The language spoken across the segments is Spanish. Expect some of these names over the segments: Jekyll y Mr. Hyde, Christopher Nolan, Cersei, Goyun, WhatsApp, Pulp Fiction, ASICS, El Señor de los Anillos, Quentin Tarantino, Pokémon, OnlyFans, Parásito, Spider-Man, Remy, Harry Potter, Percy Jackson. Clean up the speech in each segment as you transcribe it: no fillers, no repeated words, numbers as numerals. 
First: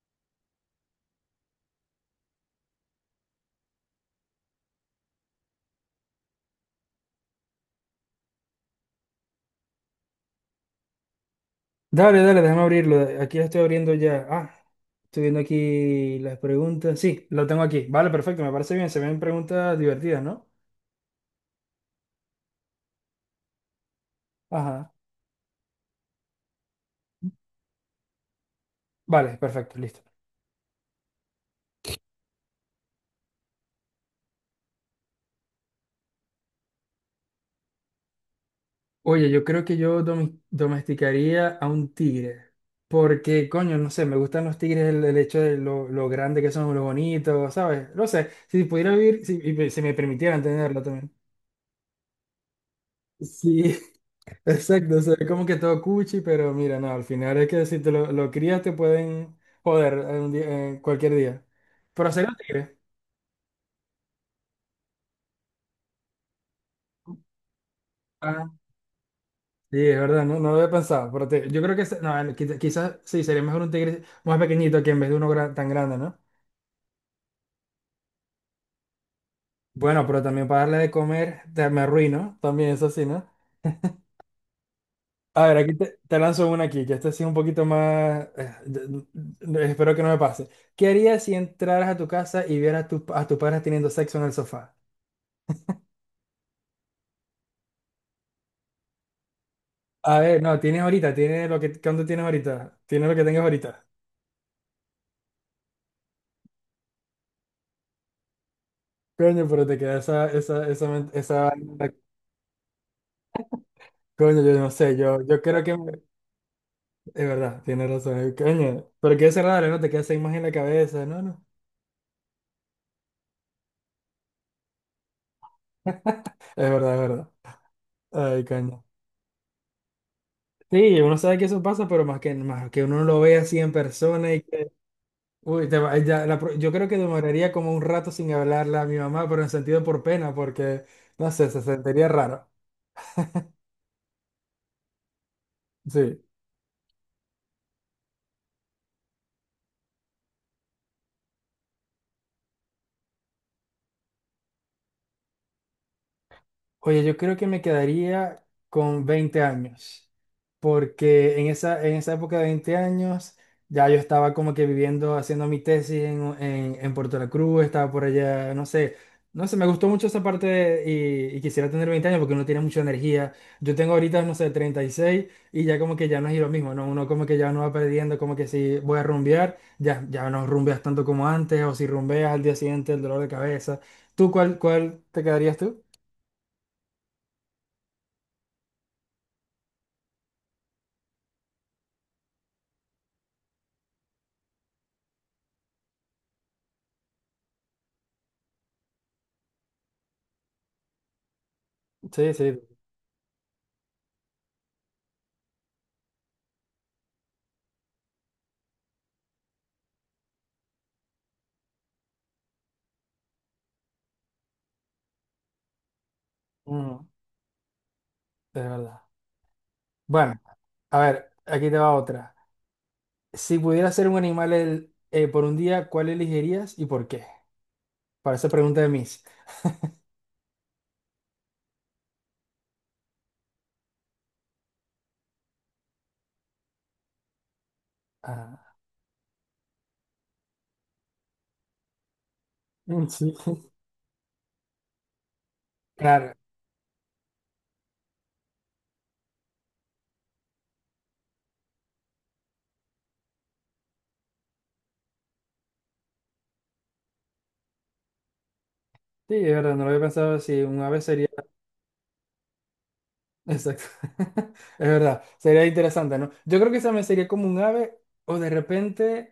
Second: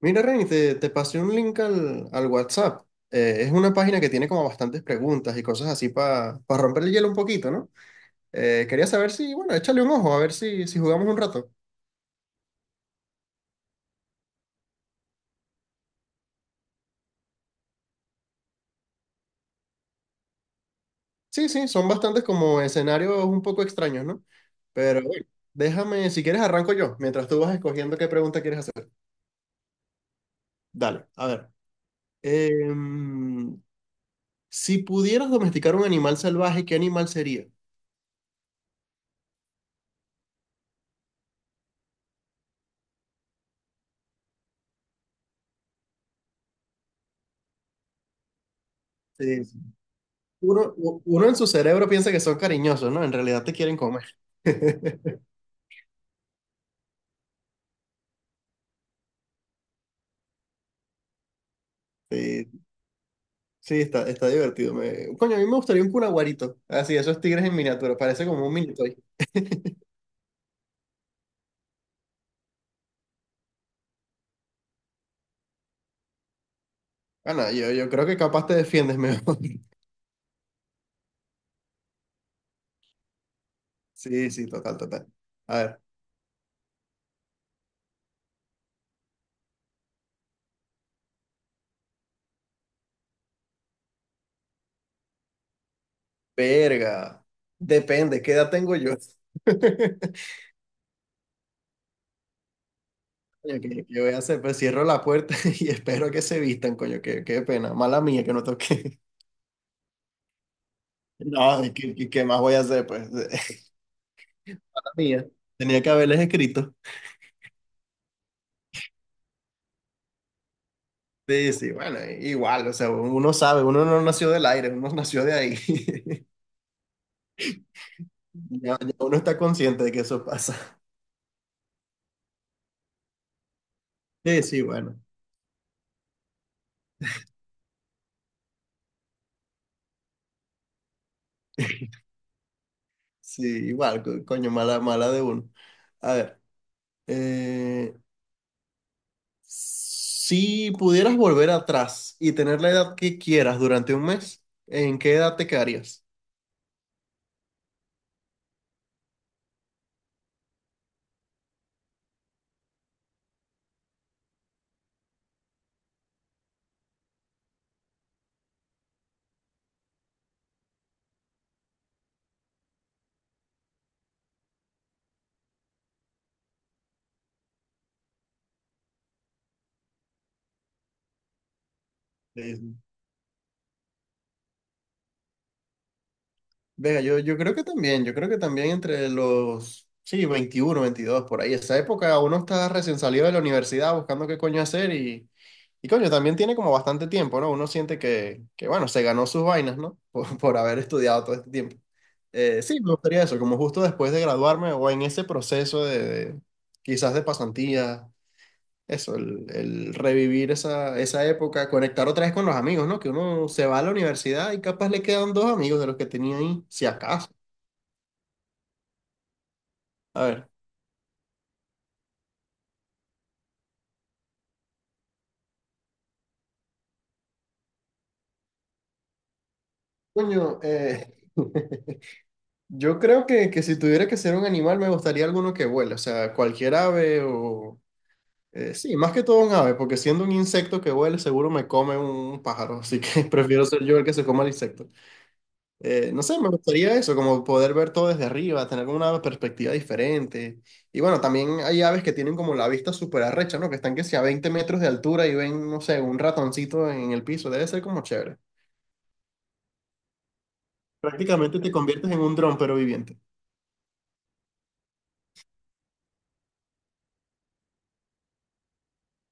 Mira, Reni, te pasé un link al WhatsApp. Es una página que tiene como bastantes preguntas y cosas así para romper el hielo un poquito, ¿no? Quería saber si, bueno, échale un ojo, a ver si jugamos un rato. Dale, dale, déjame abrirlo. Aquí lo estoy abriendo ya. Ah, estoy viendo aquí las preguntas. Sí, lo tengo aquí. Vale, perfecto, me parece bien. Se ven preguntas divertidas, ¿no? Sí, sí, son bastantes como escenarios un poco extraños, ¿no? Ajá. Pero bueno, déjame, si quieres arranco yo, mientras tú vas escogiendo qué pregunta quieres hacer. Vale, perfecto, listo. Dale, a ver. Em, si pudieras domesticar un animal salvaje, ¿qué animal sería? Oye, yo creo que yo domesticaría a un tigre. Porque, coño, no sé, me gustan los tigres el hecho de lo grande que son, lo bonitos, ¿sabes? No sé, si pudiera vivir, Sí. y si me permitieran tenerlo también. Uno en su cerebro piensa que son cariñosos, ¿no? En realidad te Sí, quieren comer. exacto, se ve como que todo cuchi, pero mira, no, al final es que si te lo crías te pueden joder cualquier día. Pero sería un Sí, tigre. sí, está divertido. Coño, a mí me gustaría un cunaguarito. Así, esos tigres en miniatura. Parece como Ah, un mini toy. sí, es verdad, no lo había pensado. Yo creo que no, quizás sí, sería mejor un tigre más pequeñito que en vez de uno tan grande, ¿no? Ah, no, yo creo que capaz te defiendes mejor. Bueno, pero también para darle de comer me arruino, también eso sí, ¿no? Sí, sí, total, total. A ver, A aquí ver, te lanzo una aquí, que esta sí es un poquito más, espero que no me pase. ¿Qué harías si entraras a tu casa y vieras a tus padres teniendo sexo en el sofá? verga. Depende, ¿qué edad tengo yo? A ver, no, tienes ahorita, tienes lo que, ¿cuánto tienes ahorita? Tienes lo que tengas Coño, ¿qué, ahorita. qué voy a hacer? Pues cierro la puerta y espero que se vistan, coño, qué pena. Mala mía que no toqué. Coño, pero te queda esa, No, ¿qué más voy a hacer? Pues mala coño, yo no sé, yo, mía. yo creo que, Tenía que me- haberles escrito. es verdad, tienes razón, coño, pero qué raro, ¿no? Te queda esa imagen en la cabeza, no, no, Sí, sí, bueno, igual, o sea, uno sabe, uno no nació del aire, uno nació de ahí. Es verdad, ay, Ya, coño. ya uno está consciente de que eso pasa. Sí, uno sabe que eso pasa, pero más que uno lo ve así en persona y Sí, sí, que, bueno. uy, ya, yo creo que demoraría como un rato sin hablarle a mi mamá, pero en sentido por pena, porque, no sé, se sentiría raro, Sí, igual, coño, mala, mala de uno. A sí. ver, eh, si pudieras volver atrás y tener la edad que quieras durante un mes, ¿en qué edad te quedarías? Oye, yo creo que me quedaría con 20 años, porque en esa época de 20 años ya yo estaba como que viviendo, haciendo mi tesis en, Puerto La Cruz, estaba por allá, no sé, no sé, me gustó mucho esa parte y quisiera tener 20 años porque uno tiene mucha energía. Yo tengo ahorita, no sé, 36 y seis y ya como que ya no es lo mismo, ¿no? Uno como que ya no va perdiendo, como que si voy a rumbear, ya no rumbeas tanto como antes, o si rumbeas al día Sí, sí. siguiente el dolor de cabeza. ¿Tú cuál, cuál te quedarías tú? Venga, yo creo que también, entre los, sí, 21 22 por ahí, esa época uno está recién salido de la universidad buscando qué coño hacer y, coño, también tiene como bastante tiempo, ¿no? Uno siente que, bueno, se ganó sus vainas, ¿no? Por haber estudiado todo este tiempo. Sí, sí. Sí, me gustaría eso, como justo después de graduarme o en ese proceso de, de- quizás de pasantía eso, el revivir esa época, conectar otra vez con los amigos, ¿no? Que uno se va a la universidad y capaz le quedan dos amigos de los que tenía ahí, si Mm, acaso. es verdad. A Bueno, ver. a ver, aquí te va otra. Si pudieras ser un animal por un día, ¿cuál elegirías y por qué? Para esa pregunta de mis. Coño, yo creo que, si tuviera que ser un animal, me gustaría alguno que vuele, o sea, cualquier ave o... Ah, sí, más que todo un ave, porque siendo un insecto que vuele, seguro me come un pájaro, así mm, que sí. prefiero ser yo el que se coma el insecto. No Claro, sé, me gustaría eso, como poder ver todo desde arriba, tener como una perspectiva diferente. Y bueno, también hay aves que tienen como la vista súper arrecha, ¿no? Que están que sea a 20 metros de altura y ven, no sé, un ratoncito en el piso. Debe ser como chévere. sí, es verdad, no lo había pensado si un ave sería. Prácticamente te conviertes en un dron, pero viviente. Exacto. Es verdad, sería interesante, ¿no? Yo creo que esa me sería como un ave o de repente.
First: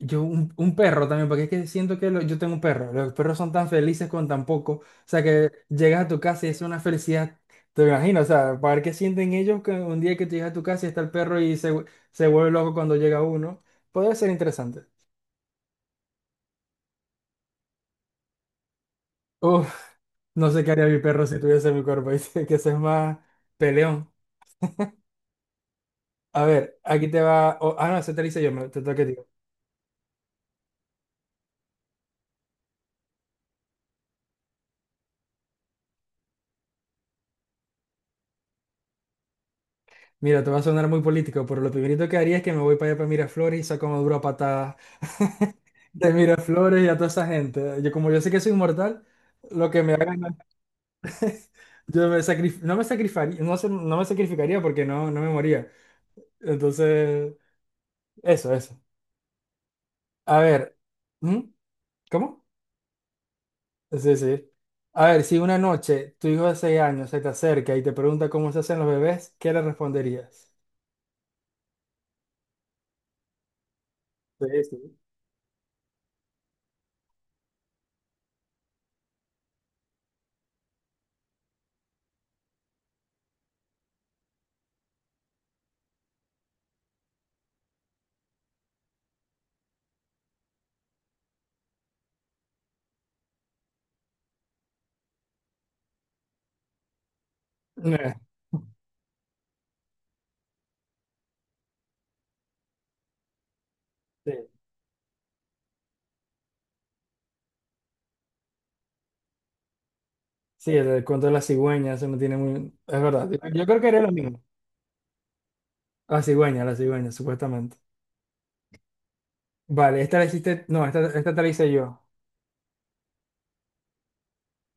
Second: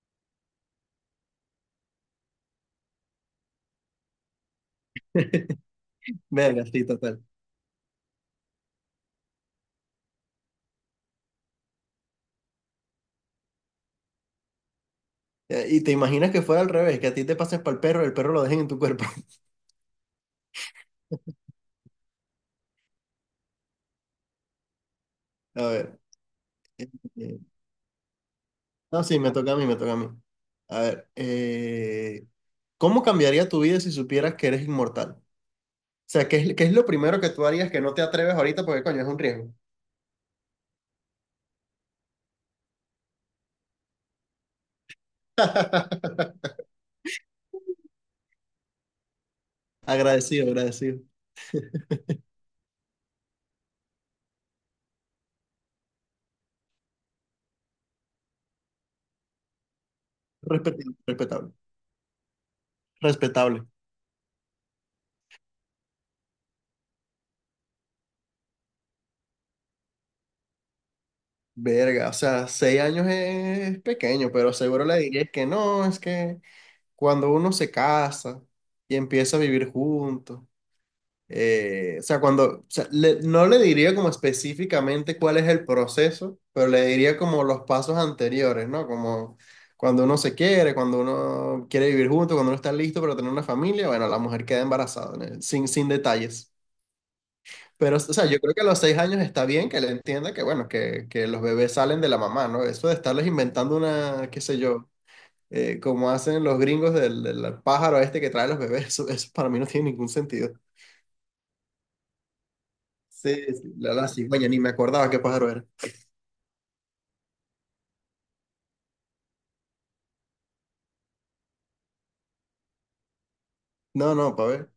Un perro también, porque es que siento que yo tengo un perro. Los perros son tan felices con tan poco. O sea, que llegas a tu casa y es Verga, una sí, total. felicidad. Te imagino, o sea, para ver qué sienten ellos que un día que te llegas a tu casa y está el perro y se vuelve loco cuando llega uno. Podría ser interesante. Y te imaginas que fuera al revés, que a ti te pases para el perro lo dejen en tu cuerpo. Uf, no sé qué haría mi perro si tuviese mi cuerpo. Dice que ese es más peleón. A ver. A ver, aquí te eh, va. No, ese te lo hice yo, te toca No, a ti. sí, me toca a mí, me toca a mí. A ver. ¿Cómo cambiaría tu vida si supieras que eres inmortal? ¿Qué es, qué es lo primero que tú harías que no te atreves ahorita? Porque, coño, es un riesgo. Mira, te va a sonar muy político, pero lo primerito que haría es que me voy para allá para Miraflores y saco una dura patada de Miraflores y a toda esa gente. Yo, como yo sé que soy inmortal, lo que me hagan, Agradecido, agradecido. yo no me sacrificaría, no, no me sacrificaría porque no, no me moría. Entonces, eso, eso. A ver, Respetable, ¿mm? respetable. ¿Cómo? Respetable. Sí, sí. A ver, si una noche tu hijo de 6 años se te acerca y te pregunta cómo se hacen los bebés, ¿qué le responderías? Verga, o sea, seis años es pequeño, Sí, pero seguro sí. le dirías que no, es que cuando uno se casa y empieza a vivir juntos. O sea, cuando, o sea, no le diría como específicamente cuál es el proceso, pero le diría como los pasos anteriores, ¿no? Como cuando uno se quiere, cuando uno quiere vivir junto, cuando uno está listo para tener una familia, bueno, la mujer queda embarazada, ¿no? Sin detalles. Pero, o sea, yo creo que a los seis años está bien que le entienda que, bueno, que los bebés salen de la mamá, ¿no? Eso de estarles inventando una, qué Sí. sé yo, como hacen los gringos del pájaro este que trae los bebés, eso para mí no tiene ningún sentido. Sí, el cuento de la cigüeña, eso no tiene muy. Es verdad, Sí, yo sí, creo que la, era la lo mismo. cigüeña, ni me acordaba qué pájaro era. La cigüeña, supuestamente. Vale, esta la hiciste. No, esta te la hice yo. No, no, para ver,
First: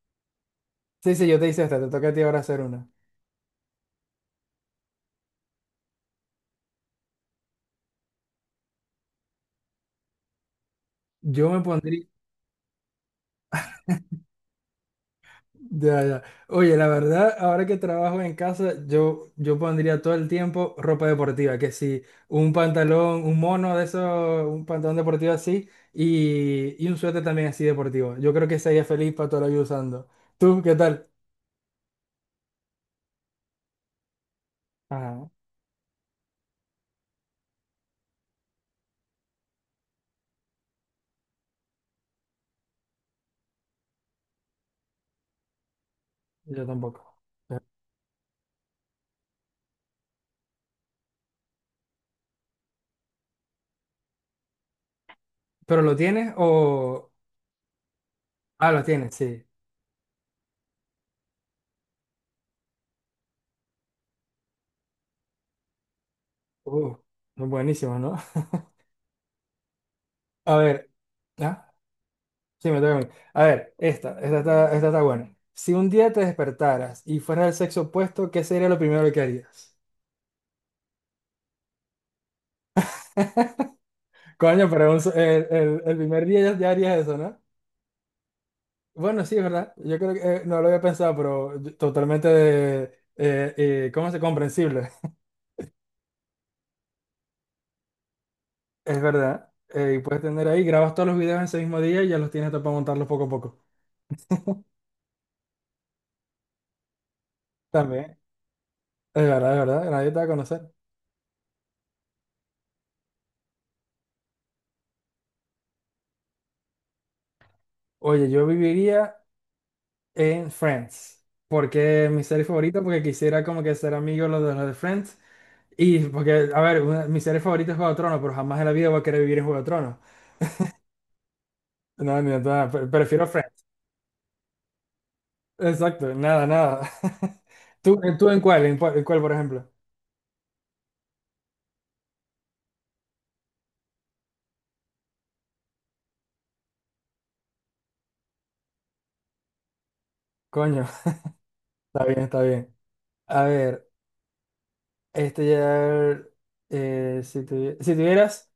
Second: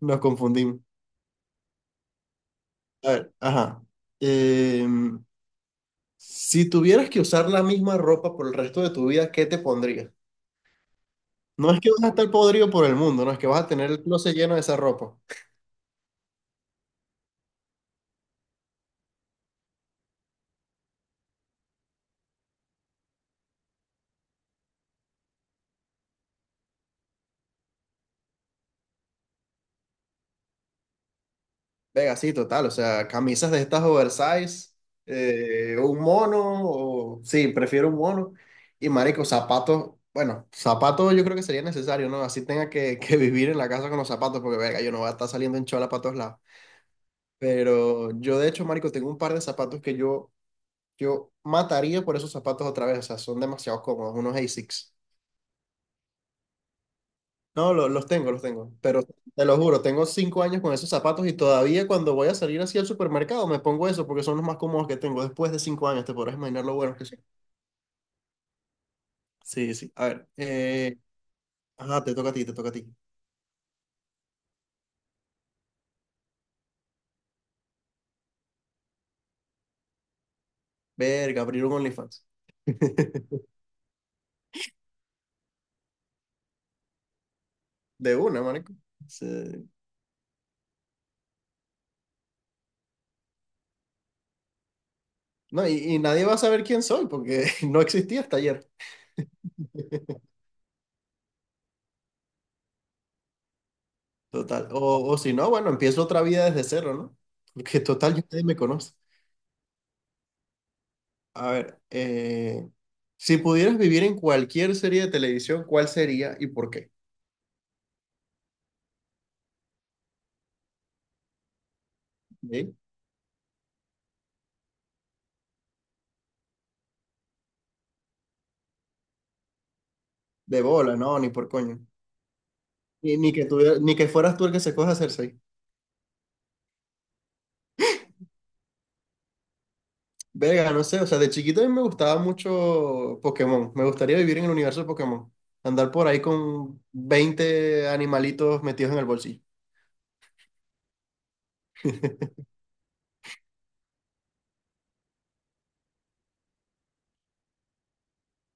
nos confundimos. Sí, sí, yo te hice esta, te toca a ti ahora hacer una. A ver, ajá. Em, si tuvieras que usar la misma ropa por el resto de tu vida, ¿qué te pondrías? Yo me No es que vas pondría. a estar podrido por el mundo, no es que vas a tener el closet lleno de esa ropa. Ya, ya. Oye, la verdad, ahora que trabajo en casa, yo pondría todo el tiempo ropa deportiva, que si un pantalón, un mono de esos, un pantalón deportivo así, y un suéter también así deportivo. Yo creo que sería feliz para toda la vida usando. ¿Tú qué tal? Venga, sí, total, o sea, camisas de estas oversize, Ajá, un mono, sí, prefiero un mono, y marico, zapatos, bueno, zapatos yo creo que sería necesario, ¿no? Así tenga que, que vivir en la casa con los zapatos, porque venga, yo no voy a estar saliendo en chola para todos lados, yo tampoco. pero yo de hecho, marico, tengo un par de zapatos que yo mataría por esos zapatos otra vez, o sea, son demasiado cómodos, unos ASICS. ¿Pero lo tienes o? No, los tengo, los Ah, tengo. lo Pero tienes, sí. te lo juro, tengo cinco años con esos zapatos y todavía cuando voy a salir así al supermercado me pongo eso porque son los más cómodos que tengo. Después de cinco años, te podrás imaginar lo Uh, buenos que son. Buenísimo, ¿no? Sí, sí. A ver. A ver, ¿ah? Ajá, te toca a ti, te toca Sí, a me ti. toca a mí. A ver, esta está buena. Si un día te despertaras y fueras del sexo opuesto, ¿qué sería lo primero que harías? Verga, abrir un OnlyFans. Coño, pero el primer día ya harías eso, ¿no? De una, marico. Bueno, Sí. sí, es verdad. Yo creo que no lo había pensado, pero totalmente ¿cómo se comprensible? No, y nadie va a saber quién soy porque no existía hasta ayer. Es verdad. Y puedes tener ahí, grabas todos los videos en ese mismo día y ya los tienes todo para montarlos poco a poco. Total. O si no, bueno, empiezo otra vida desde cero, ¿no? Porque total, También. ya nadie me conoce. Es verdad, nadie te va a conocer. A ver, si pudieras vivir en cualquier serie de televisión, ¿cuál sería y por qué? Oye, yo viviría en Friends, porque es mi serie ¿Sí? favorita, porque quisiera como que ser amigo de los de Friends, y porque, a ver, mi serie favorita es Juego de Tronos, pero jamás en la vida voy a querer vivir en Juego de Tronos. De bola, no, ni por coño. No, ni de nada, Ni, prefiero ni que Friends. tuviera- ni que fueras tú el que se coja a Cersei. Exacto, nada, nada. ¿Tú en cuál, por ejemplo? Verga, no sé, o sea, de chiquito a mí me gustaba mucho Pokémon. Me gustaría vivir en el universo de Pokémon. Andar por ahí con 20 animalitos metidos en el bolsillo. Coño, está bien, está bien. A ver, este ya, si tuvieras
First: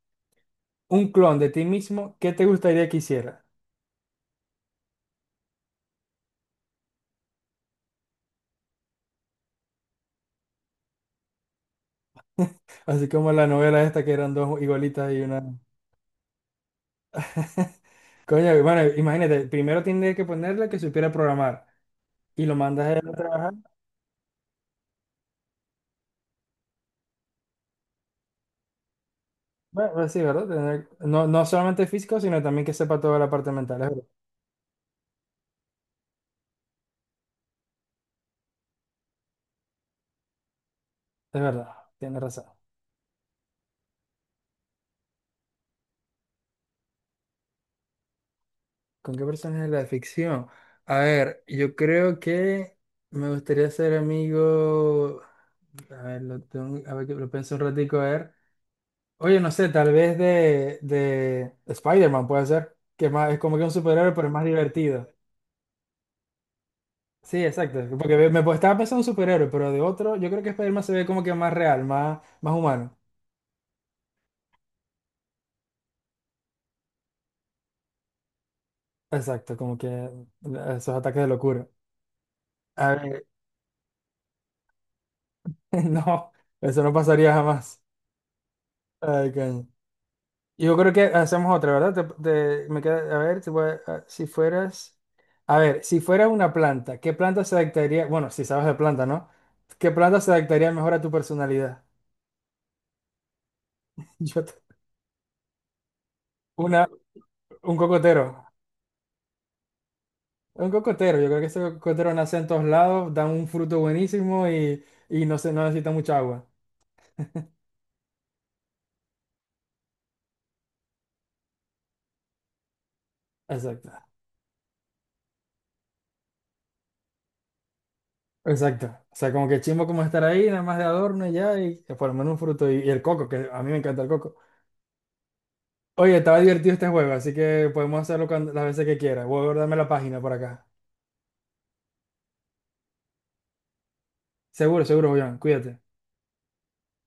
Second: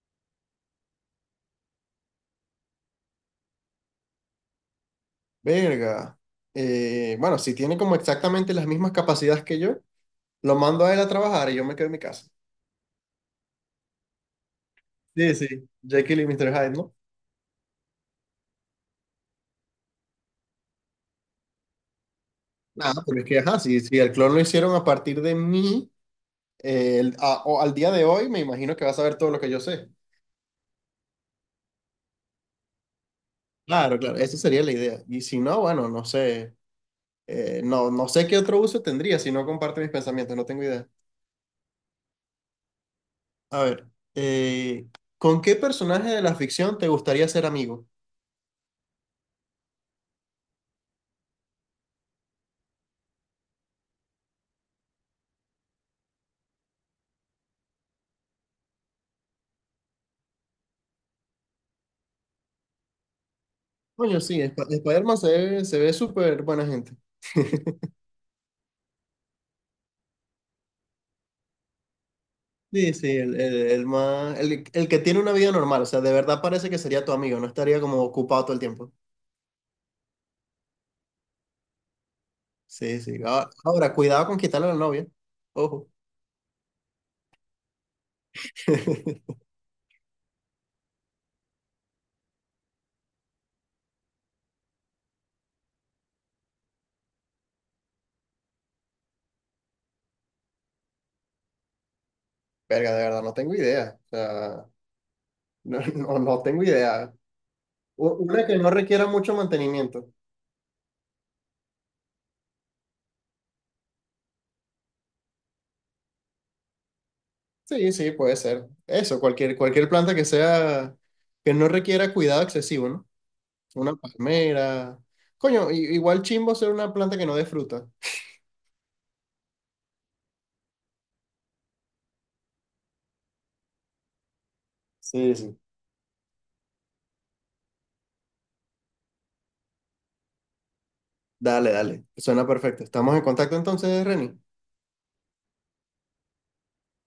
un clon de ti mismo, ¿qué te gustaría que hiciera? Verga. Bueno, si tiene como exactamente las mismas capacidades que yo, lo mando a él a trabajar y yo me quedo en mi casa. Así como la novela esta que eran dos igualitas y Sí, una. sí, Jekyll y Mr. Hyde, ¿no? Coño, bueno, imagínate, primero tiene que ponerle que supiera programar y lo mandas a él Nada, a pero es que, trabajar. ajá, si el clon lo hicieron a partir de mí, o al día de hoy, me imagino que vas a ver todo lo que yo sé. Bueno, pues sí, ¿verdad? No, no solamente físico, sino también que sepa toda la parte mental. Claro, claro, esa sería la idea. Y si no, bueno, no sé, no sé qué otro uso tendría si no comparte mis pensamientos, no tengo idea. Es verdad, tienes razón. A ver, eh, ¿con qué personaje de la ficción te gustaría ser amigo? ¿Con qué personaje de la ficción? A ver, yo creo que me gustaría ser amigo. A ver, a ver, que lo pienso un ratico, a ver. Oye, no sé, tal vez de Spider-Man puede ser, que es más, es como que un superhéroe, Coño, pero es sí, más divertido. Spider-Man se ve súper buena gente. Sí, exacto, porque pues, estaba pensando en superhéroe, pero de otro, yo creo que Spider-Man se ve como que más real, más Sí, humano. sí, el más, el que tiene una vida normal, o sea, de verdad parece que sería tu amigo, no estaría como ocupado todo el tiempo. Exacto, como que esos ataques de locura. A Sí, sí. ver, Ah, ahora, cuidado con quitarle a la novia. Ojo. no, eso no pasaría jamás. Ay, coño. Yo creo que hacemos otra, ¿verdad? A ver, si fueras, si fueras una planta, ¿qué planta se adaptaría? Bueno, si sabes de planta, ¿no? ¿Qué planta se adaptaría mejor a tu personalidad? Verga, de verdad, no tengo idea. O Yo te- sea, no, no, no tengo una, idea. un cocotero, Una que no requiera mucho mantenimiento. un cocotero. Yo creo que ese cocotero nace en todos lados, da un fruto buenísimo y no necesita mucha agua. Sí, sí, puede ser. Eso, cualquier planta que sea, que no requiera cuidado excesivo, ¿no? Exacto, Una palmera. Coño, igual chimbo ser una planta que no dé fruta. exacto. O sea, como que chimbo como estar ahí, nada más de adorno y ya, por lo menos un fruto y el coco, que a mí me encanta el coco. Sí, sí. Oye, estaba divertido este juego, así que podemos hacerlo las veces que quieras. Voy a guardarme la página por acá. Dale, dale. Suena perfecto. Estamos en contacto entonces, Reni. Seguro, seguro, Julián. Cuídate.